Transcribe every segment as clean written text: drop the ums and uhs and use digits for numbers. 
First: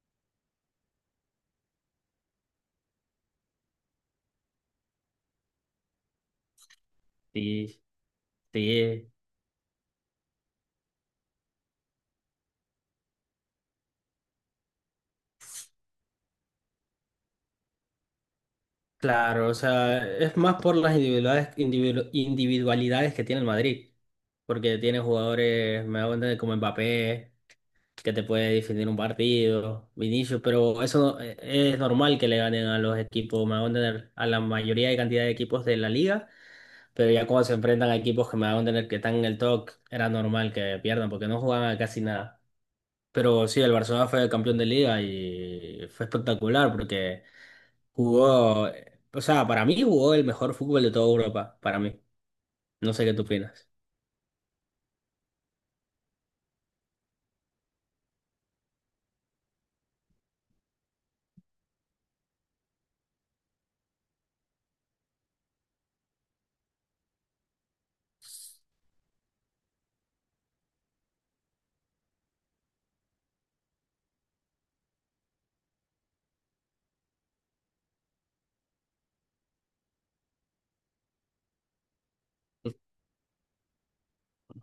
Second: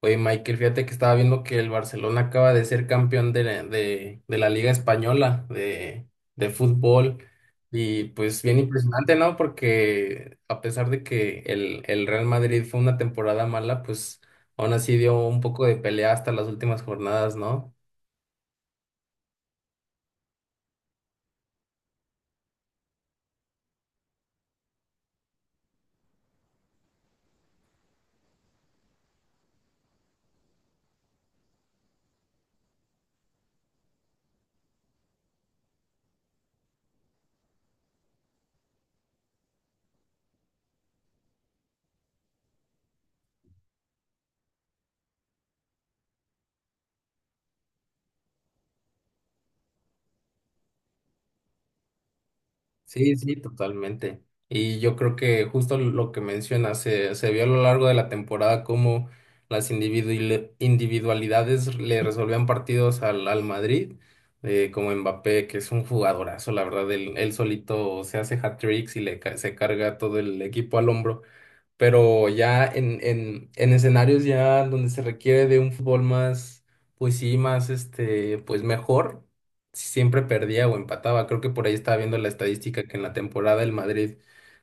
Oye, Michael, fíjate que estaba viendo que el Barcelona acaba de ser campeón de la Liga Española de fútbol. Sí, Y pues bien sí, impresionante, ¿no? Porque a pesar de que el Real Madrid fue una temporada mala, pues aún así dio un poco de pelea hasta las últimas jornadas, ¿no? claro, o sea, es más por las individualidades, individualidades que tiene el Madrid, porque tiene jugadores, me hago entender, como Mbappé, que te puede definir un partido, Vinicius, pero eso no- es normal que le ganen a los equipos, me hago entender, a la mayoría de cantidad de equipos de la liga, pero ya cuando se enfrentan a equipos que me hago entender que están en el top, era normal que pierdan, porque no jugaban a casi nada. Pero sí, el Barcelona fue campeón de liga y fue espectacular porque... jugó, o sea, para mí jugó el mejor fútbol de toda Europa, para mí. No sé qué Sí, tú sí, opinas. totalmente. Y yo creo que justo lo que mencionas, se vio a lo largo de la temporada cómo individualidades le resolvían partidos al Madrid, como Mbappé, que es un jugadorazo, la verdad, él solito se hace hat-tricks y se carga todo el equipo al hombro, pero ya en escenarios ya donde se requiere de un fútbol más, pues sí, más pues mejor, siempre perdía o empataba. Creo que por ahí estaba viendo la estadística que en la temporada el Madrid,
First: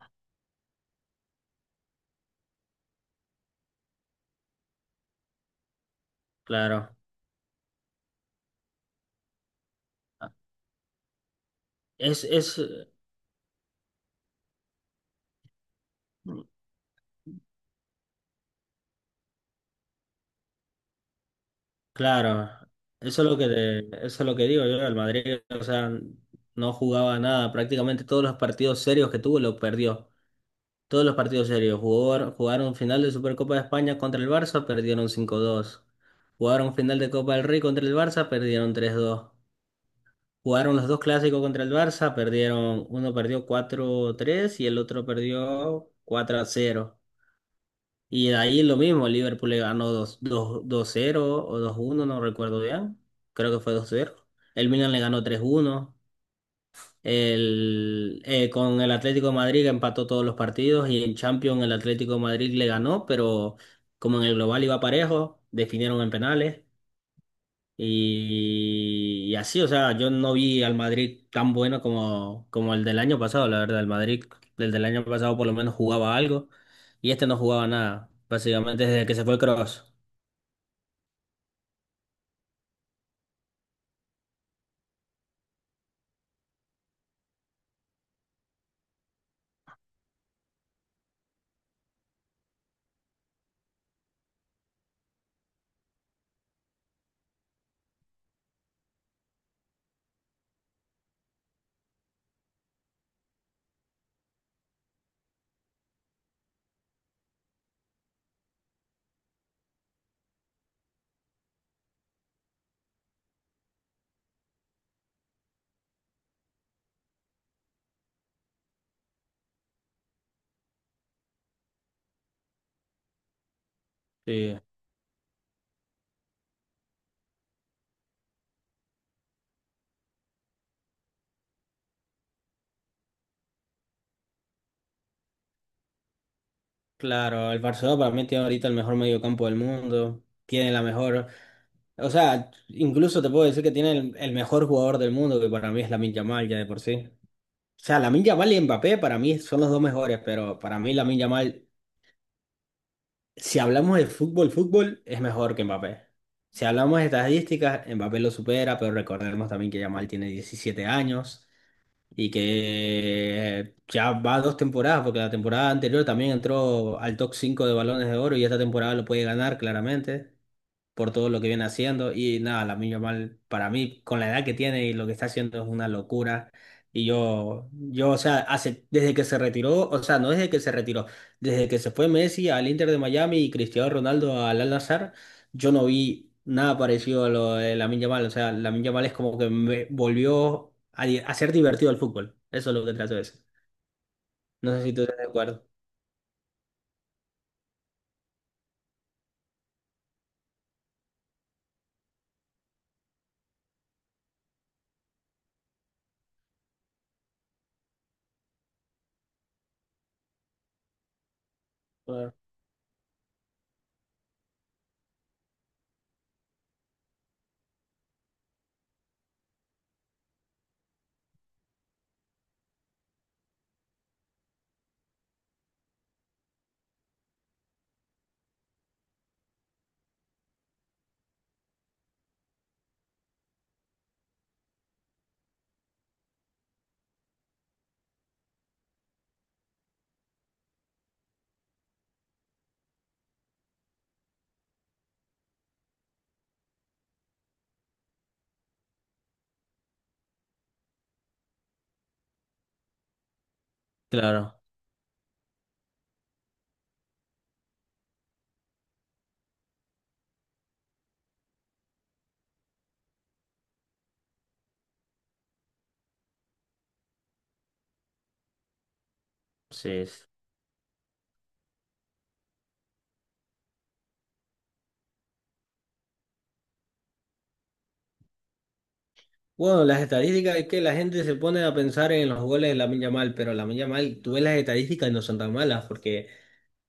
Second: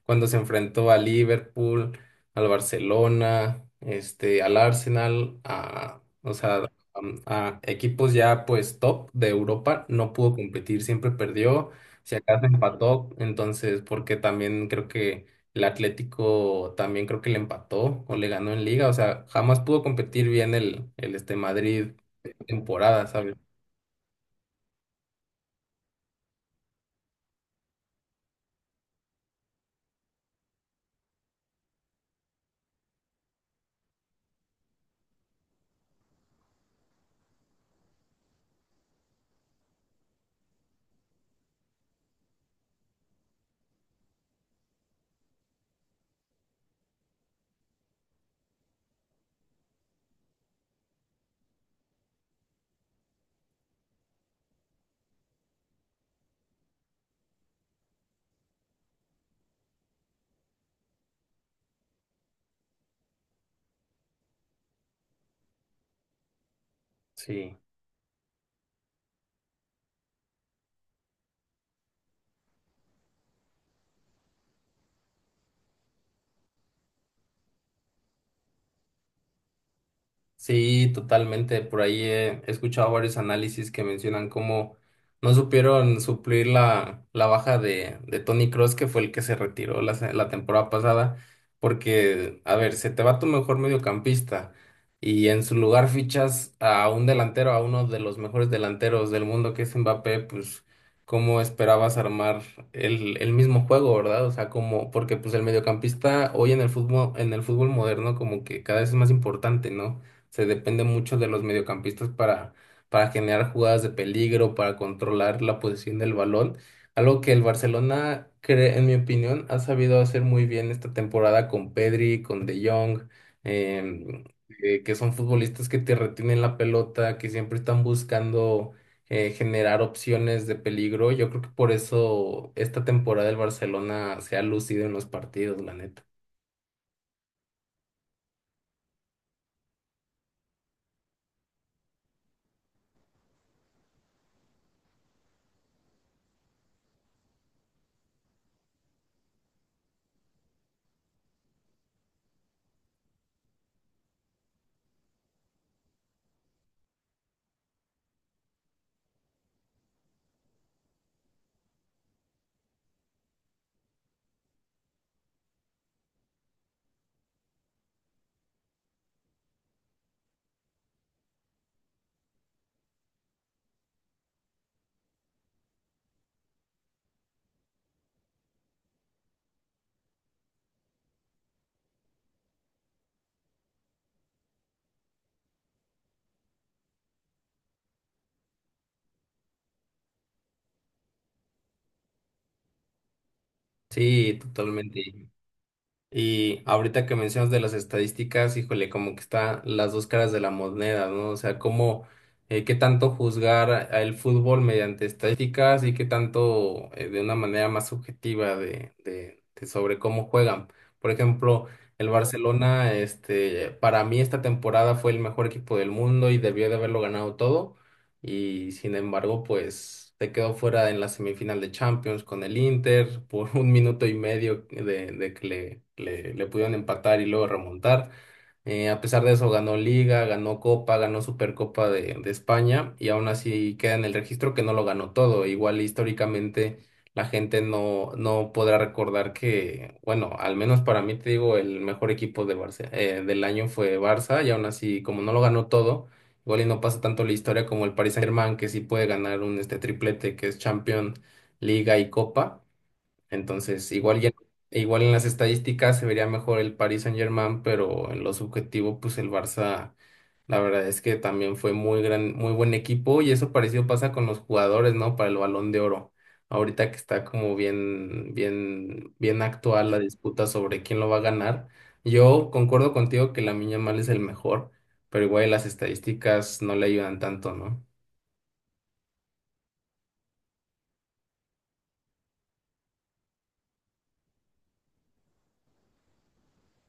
cuando se enfrentó a Liverpool, al Barcelona, este, al Arsenal, a, o sea, Claro. A equipos ya pues top de Europa, no pudo competir, siempre perdió. Si Es, acaso es, empató, entonces, porque también creo que el Atlético también creo que le empató o le ganó en liga. O sea, jamás pudo competir bien el este Madrid claro. temporada, ¿sabes? Eso es lo que digo yo, el Madrid, o sea, no jugaba nada. Prácticamente todos los partidos serios que tuvo lo perdió. Todos los partidos serios. Jugaron final de Supercopa de España contra el Barça, perdieron cinco dos. Jugaron final de Copa del Rey contra el Barça, perdieron tres dos. Jugaron los dos clásicos contra el Barça, perdieron, uno perdió 4-3 y el otro perdió 4-0. Y de ahí lo mismo, Liverpool le ganó 2 2-0 o 2-1, no recuerdo bien. Creo que fue 2-0. El Milan le ganó 3-1. Con el Atlético de Madrid empató todos los partidos y en Champions el Atlético de Madrid le ganó, pero como en el global iba parejo, definieron en penales. Sí. Y así, o sea, yo no vi al Madrid tan bueno como, como el del año pasado, la verdad. El Madrid, el del año pasado por lo menos jugaba algo y este no jugaba nada, básicamente desde que se fue Cross. Sí, totalmente. Por ahí he escuchado varios análisis que mencionan cómo no supieron suplir la baja de Tony Cross, que fue el que se retiró la temporada pasada, porque, a ver, se te va tu mejor mediocampista y en su lugar fichas a un delantero, a uno de los mejores delanteros del mundo, que es Mbappé, pues, ¿cómo esperabas armar el mismo juego, verdad? O sea, como, porque pues el mediocampista hoy en el fútbol moderno como que cada vez es más importante, ¿no? Se depende mucho de los mediocampistas para generar jugadas de peligro, para controlar la posición del balón. Algo que el Barcelona, en mi opinión, ha sabido hacer muy bien esta temporada con Pedri, con De Jong, em, Sí. Que son futbolistas que te retienen la pelota, que siempre están buscando generar opciones de peligro. Yo creo que por eso esta temporada el Barcelona se ha lucido en los partidos, la neta. Claro, el Barcelona para mí tiene ahorita el mejor mediocampo del mundo, tiene la mejor, o sea, incluso te puedo decir que tiene el mejor jugador del mundo, que para mí es Lamine Yamal ya de por sí. O sea, Lamine Yamal y Mbappé para mí son los dos mejores, pero para mí Lamine Yamal, si hablamos de fútbol, fútbol, es mejor que Mbappé. Si hablamos de estadísticas, Mbappé lo supera, pero recordemos también que Yamal tiene 17 años y que ya va dos temporadas, porque la temporada anterior también entró al top 5 de balones de oro y esta temporada lo puede ganar claramente por todo lo que viene haciendo. Y nada, la Lamine mal para mí, con la edad que tiene y lo que está haciendo, es una locura. O sea, desde que se retiró, o sea, no desde que se retiró, desde que se fue Messi al Inter de Miami y Cristiano Ronaldo al Al-Nassr, yo no vi nada parecido a lo de Lamine mal. O sea, Lamine mal es como que me volvió a ser divertido el fútbol. Eso es lo que trato de decir. Sí, No sé si tú estás de totalmente. acuerdo. Y ahorita que mencionas de las estadísticas, híjole, como que está las dos caras de la moneda, ¿no? O sea, cómo, qué tanto juzgar a el fútbol mediante estadísticas y qué tanto de una manera más subjetiva de sobre cómo juegan. Por ejemplo, el Claro. Barcelona, este, para mí esta temporada fue el mejor equipo del mundo y debió de haberlo ganado todo y sin embargo, pues se quedó fuera en la semifinal de Champions con el Inter por un minuto y medio de que le pudieron empatar y luego remontar. A pesar de eso, ganó Liga, ganó Copa, ganó Supercopa de España y aún así queda en el registro que no lo ganó todo. Igual históricamente la gente no podrá recordar que, bueno, al menos para mí te digo, el mejor equipo de del año fue Barça y aún así como no lo ganó todo, igual y no pasa tanto la historia como el Paris Saint-Germain, que sí puede ganar un este triplete, que es Champions, Liga y Copa. Entonces, igual, Claro, igual en las estadísticas se vería mejor el Paris Saint-Germain, pero en lo subjetivo, pues el Barça, la verdad es que también fue muy gran, muy buen equipo, y eso parecido pasa con los jugadores, ¿no? Para el Balón de Oro. Ahorita que está como bien, bien, bien actual la sí. disputa sobre quién lo va a ganar. Yo concuerdo contigo que la Lamine mal es el mejor, pero igual las estadísticas no le ayudan tanto, ¿no? Bueno, las estadísticas, es que la gente se pone a pensar en los goles de Lamine Yamal, pero Lamine Yamal, tú ves las estadísticas y no son tan malas, porque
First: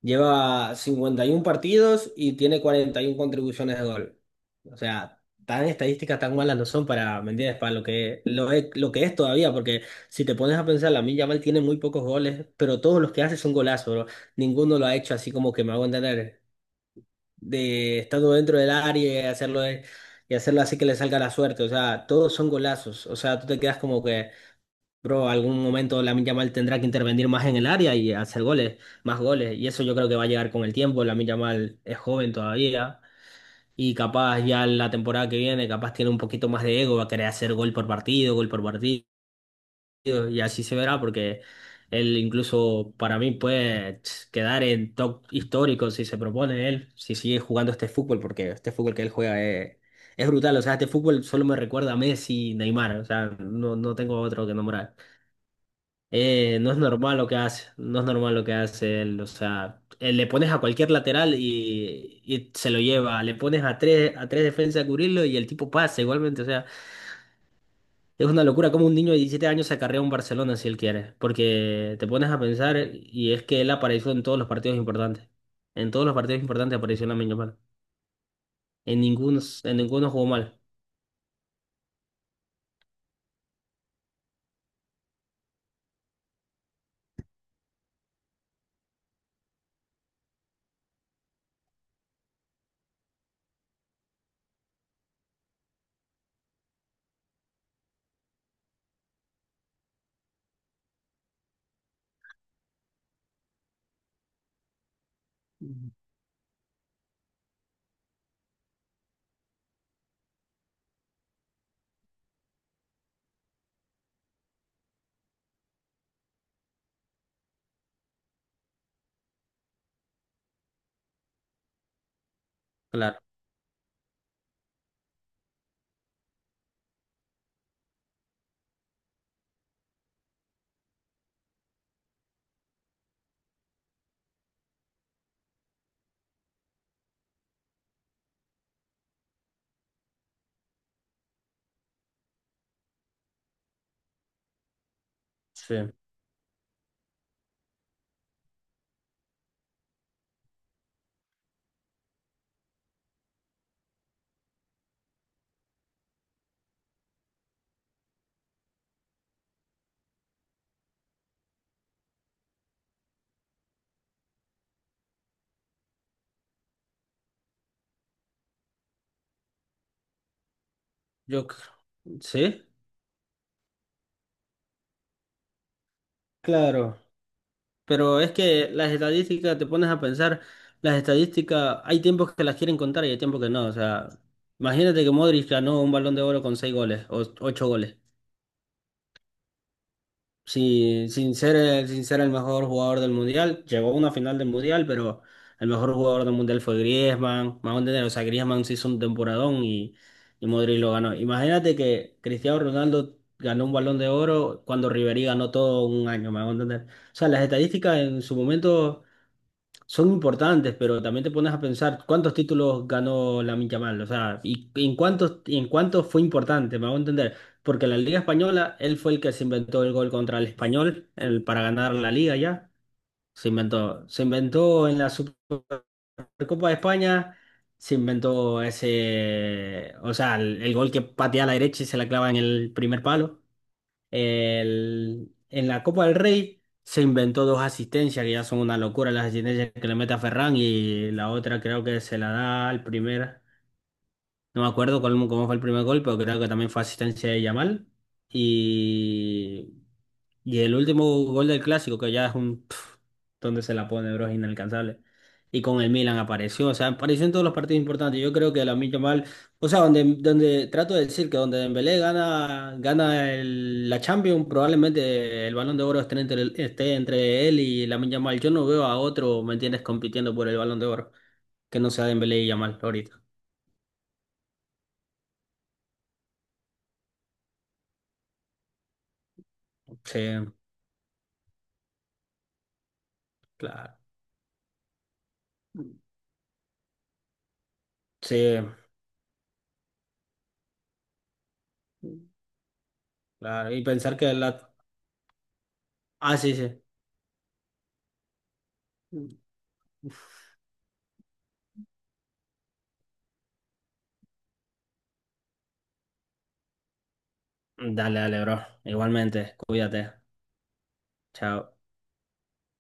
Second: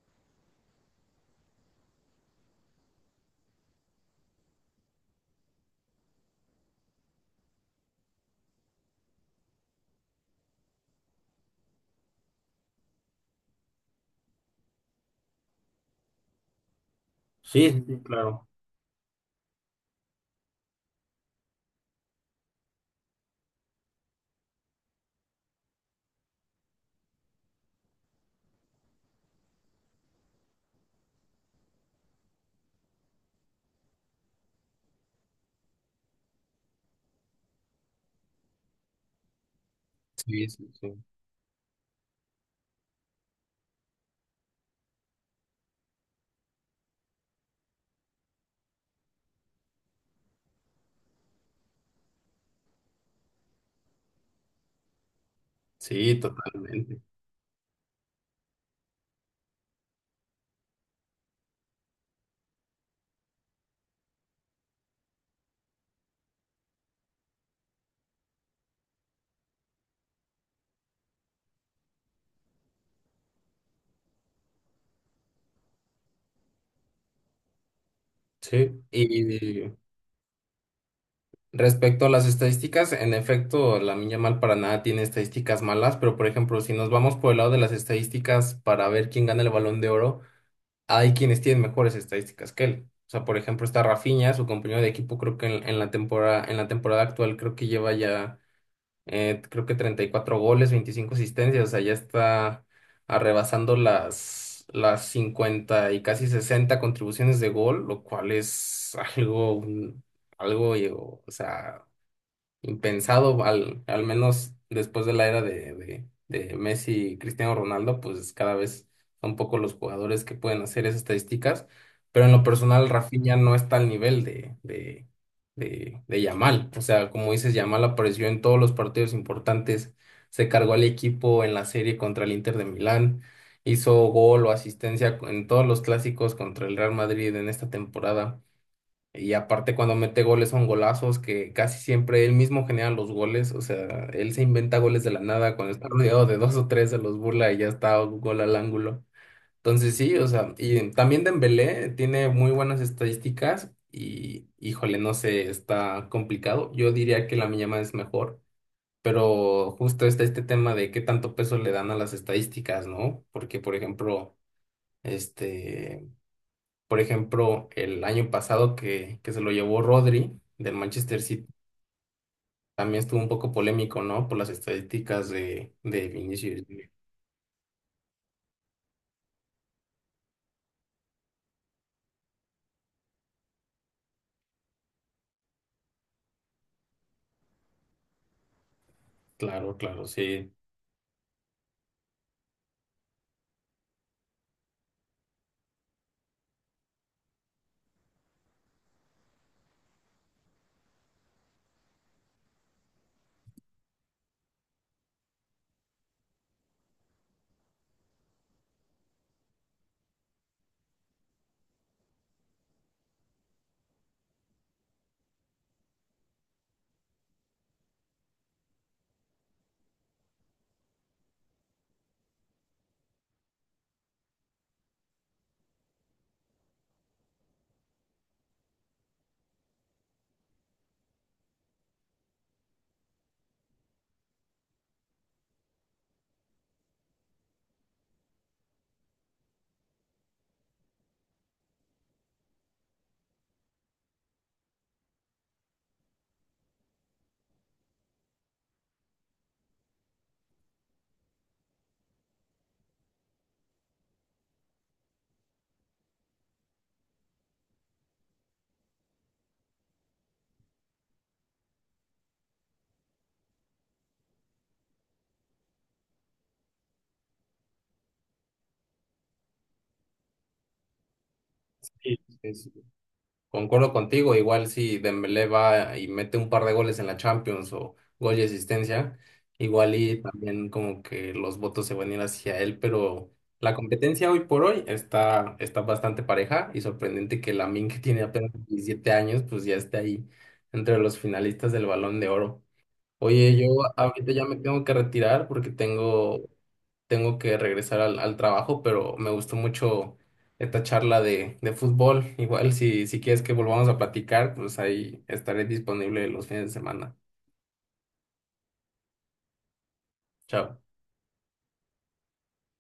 lleva 51 partidos y tiene 41 contribuciones de gol. O sea, tan estadísticas tan malas no son para, ¿me entiendes? Para lo que es todavía, porque si te pones a pensar, Lamine Yamal tiene muy pocos goles, pero todos los que hace son golazos, bro. Ninguno lo ha hecho así como que, me hago entender, Sí, sí, de sí, estando claro. dentro del área y hacerlo, y hacerlo así que le salga la suerte. O sea, todos son golazos. O sea, tú te quedas como que, bro, algún momento Lamine Yamal tendrá que intervenir más en el área y hacer goles, más goles. Y eso yo creo que va a llegar con el tiempo. Lamine Yamal es joven todavía. Y capaz ya la temporada que viene, capaz tiene un poquito más de ego, va a querer hacer gol por partido, gol por partido, y Sí, así sí, se verá, sí. porque él incluso para mí puede quedar en top histórico si se propone él, si sigue jugando este fútbol, porque este fútbol que él juega es brutal, o sea, este fútbol solo me recuerda a Messi y Neymar, o sea, no tengo otro que nombrar. Sí, No es totalmente. normal lo que hace, no es normal lo que hace él, o sea, le pones a cualquier lateral y se lo lleva, le pones a tres defensas a cubrirlo y el tipo pasa igualmente. O sea, es una locura como un niño de 17 años se acarrea un Barcelona si él quiere, porque te pones a pensar y es que él apareció en todos los partidos importantes. En todos los partidos importantes apareció Lamine Yamal. Sí. En ninguno jugó mal. Respecto a las estadísticas, en efecto, la Lamine mal para nada tiene estadísticas malas, pero por ejemplo, si nos vamos por el lado de las estadísticas para ver quién gana el Balón de Oro, hay quienes tienen mejores estadísticas que él. O sea, por ejemplo, está Rafinha, su compañero de equipo, creo que en la temporada actual creo que lleva ya, creo que 34 goles, 25 asistencias, o sea, ya está arrebasando las 50 y casi 60 contribuciones de gol, lo cual es algo, o sea, impensado, al menos después de la era de Messi y Cristiano Ronaldo, pues cada vez son pocos los jugadores que pueden hacer esas estadísticas, pero en lo personal Claro. Rafinha no está al nivel de Yamal, o sea, como dices, Yamal apareció en todos los partidos importantes, se cargó al equipo en la serie contra el Inter de Milán, hizo gol o asistencia en todos los clásicos contra el Real Madrid en esta temporada. Y aparte cuando mete goles son golazos que casi siempre él mismo genera los goles, o sea, él se inventa goles de la nada, cuando Sí. está rodeado de dos o tres se los burla y ya está gol al ángulo. Entonces sí, o sea, y también Dembélé tiene muy buenas estadísticas y híjole, no sé, está complicado. Yo diría que la Yamal es mejor, pero justo está este tema de qué tanto peso le dan a las estadísticas, ¿no? Porque por ejemplo, este el año pasado que se lo llevó Rodri del Manchester City, Yo, cr- sí, también estuvo un poco polémico, ¿no? Por las estadísticas de Vinicius. claro. Pero es que las estadísticas, te pones a pensar, las estadísticas, hay tiempos que las quieren contar y hay tiempos que no. O sea, imagínate que Modric ganó un Balón de Oro con 6 goles o 8 goles. Claro, claro, sí. Sí, sin ser el mejor jugador del mundial, llegó a una final del mundial, pero el mejor jugador del mundial fue Griezmann. Más, o sea, Griezmann se hizo un temporadón y Modric lo ganó. Imagínate que Cristiano Ronaldo ganó un Balón de Oro cuando Ribery ganó todo un año, me hago entender. O sea, las estadísticas en su momento son importantes, pero también te pones a pensar cuántos títulos ganó Lamine Yamal, o sea, y en cuántos fue importante, me hago entender, porque en la Liga Española él fue el que se inventó el gol contra el Español para ganar la Liga ya, se inventó en la Supercopa de España, se inventó ese, o sea, el gol que patea a la derecha y se la clava en el primer palo. El- en la Copa del Rey se inventó dos asistencias que ya son una locura, las asistencias que le mete a Ferran y la otra creo que se la da al primer, no me acuerdo cómo, cómo fue el primer gol, pero creo que también fue asistencia de Yamal. Y y el último gol del clásico, que ya es un... pf, ¿dónde se la pone, bro? Es inalcanzable. Y con el Milan apareció, o sea, apareció en todos los partidos importantes. Yo creo que la mal, o sea, donde trato de decir que donde Dembélé gana, gana la Champions, probablemente el Balón de Oro esté entre, esté entre él y la mal. Yo no veo a otro, ¿me entiendes?, compitiendo por el Balón de Oro, que no sea Dembélé y Sí. Yamal ahorita. Concuerdo contigo, igual si Dembélé va y mete un par de goles en la Champions o gol y asistencia, igual Sí, y también como que los votos se van a ir hacia él, pero la claro. competencia hoy por hoy está, está bastante pareja y sorprendente que Lamine, que tiene Sí, apenas 17 años, pues ya esté ahí entre los finalistas del Balón de Oro. Oye, yo claro. Y pensar ahorita que ya me la... tengo que retirar porque Ah, tengo, sí, tengo que regresar al trabajo, pero me sí. gustó mucho esta charla de fútbol. Igual si quieres que volvamos a platicar, pues ahí estaré disponible los fines de semana. Dale, dale, bro. Igualmente, cuídate. Chao. Chao.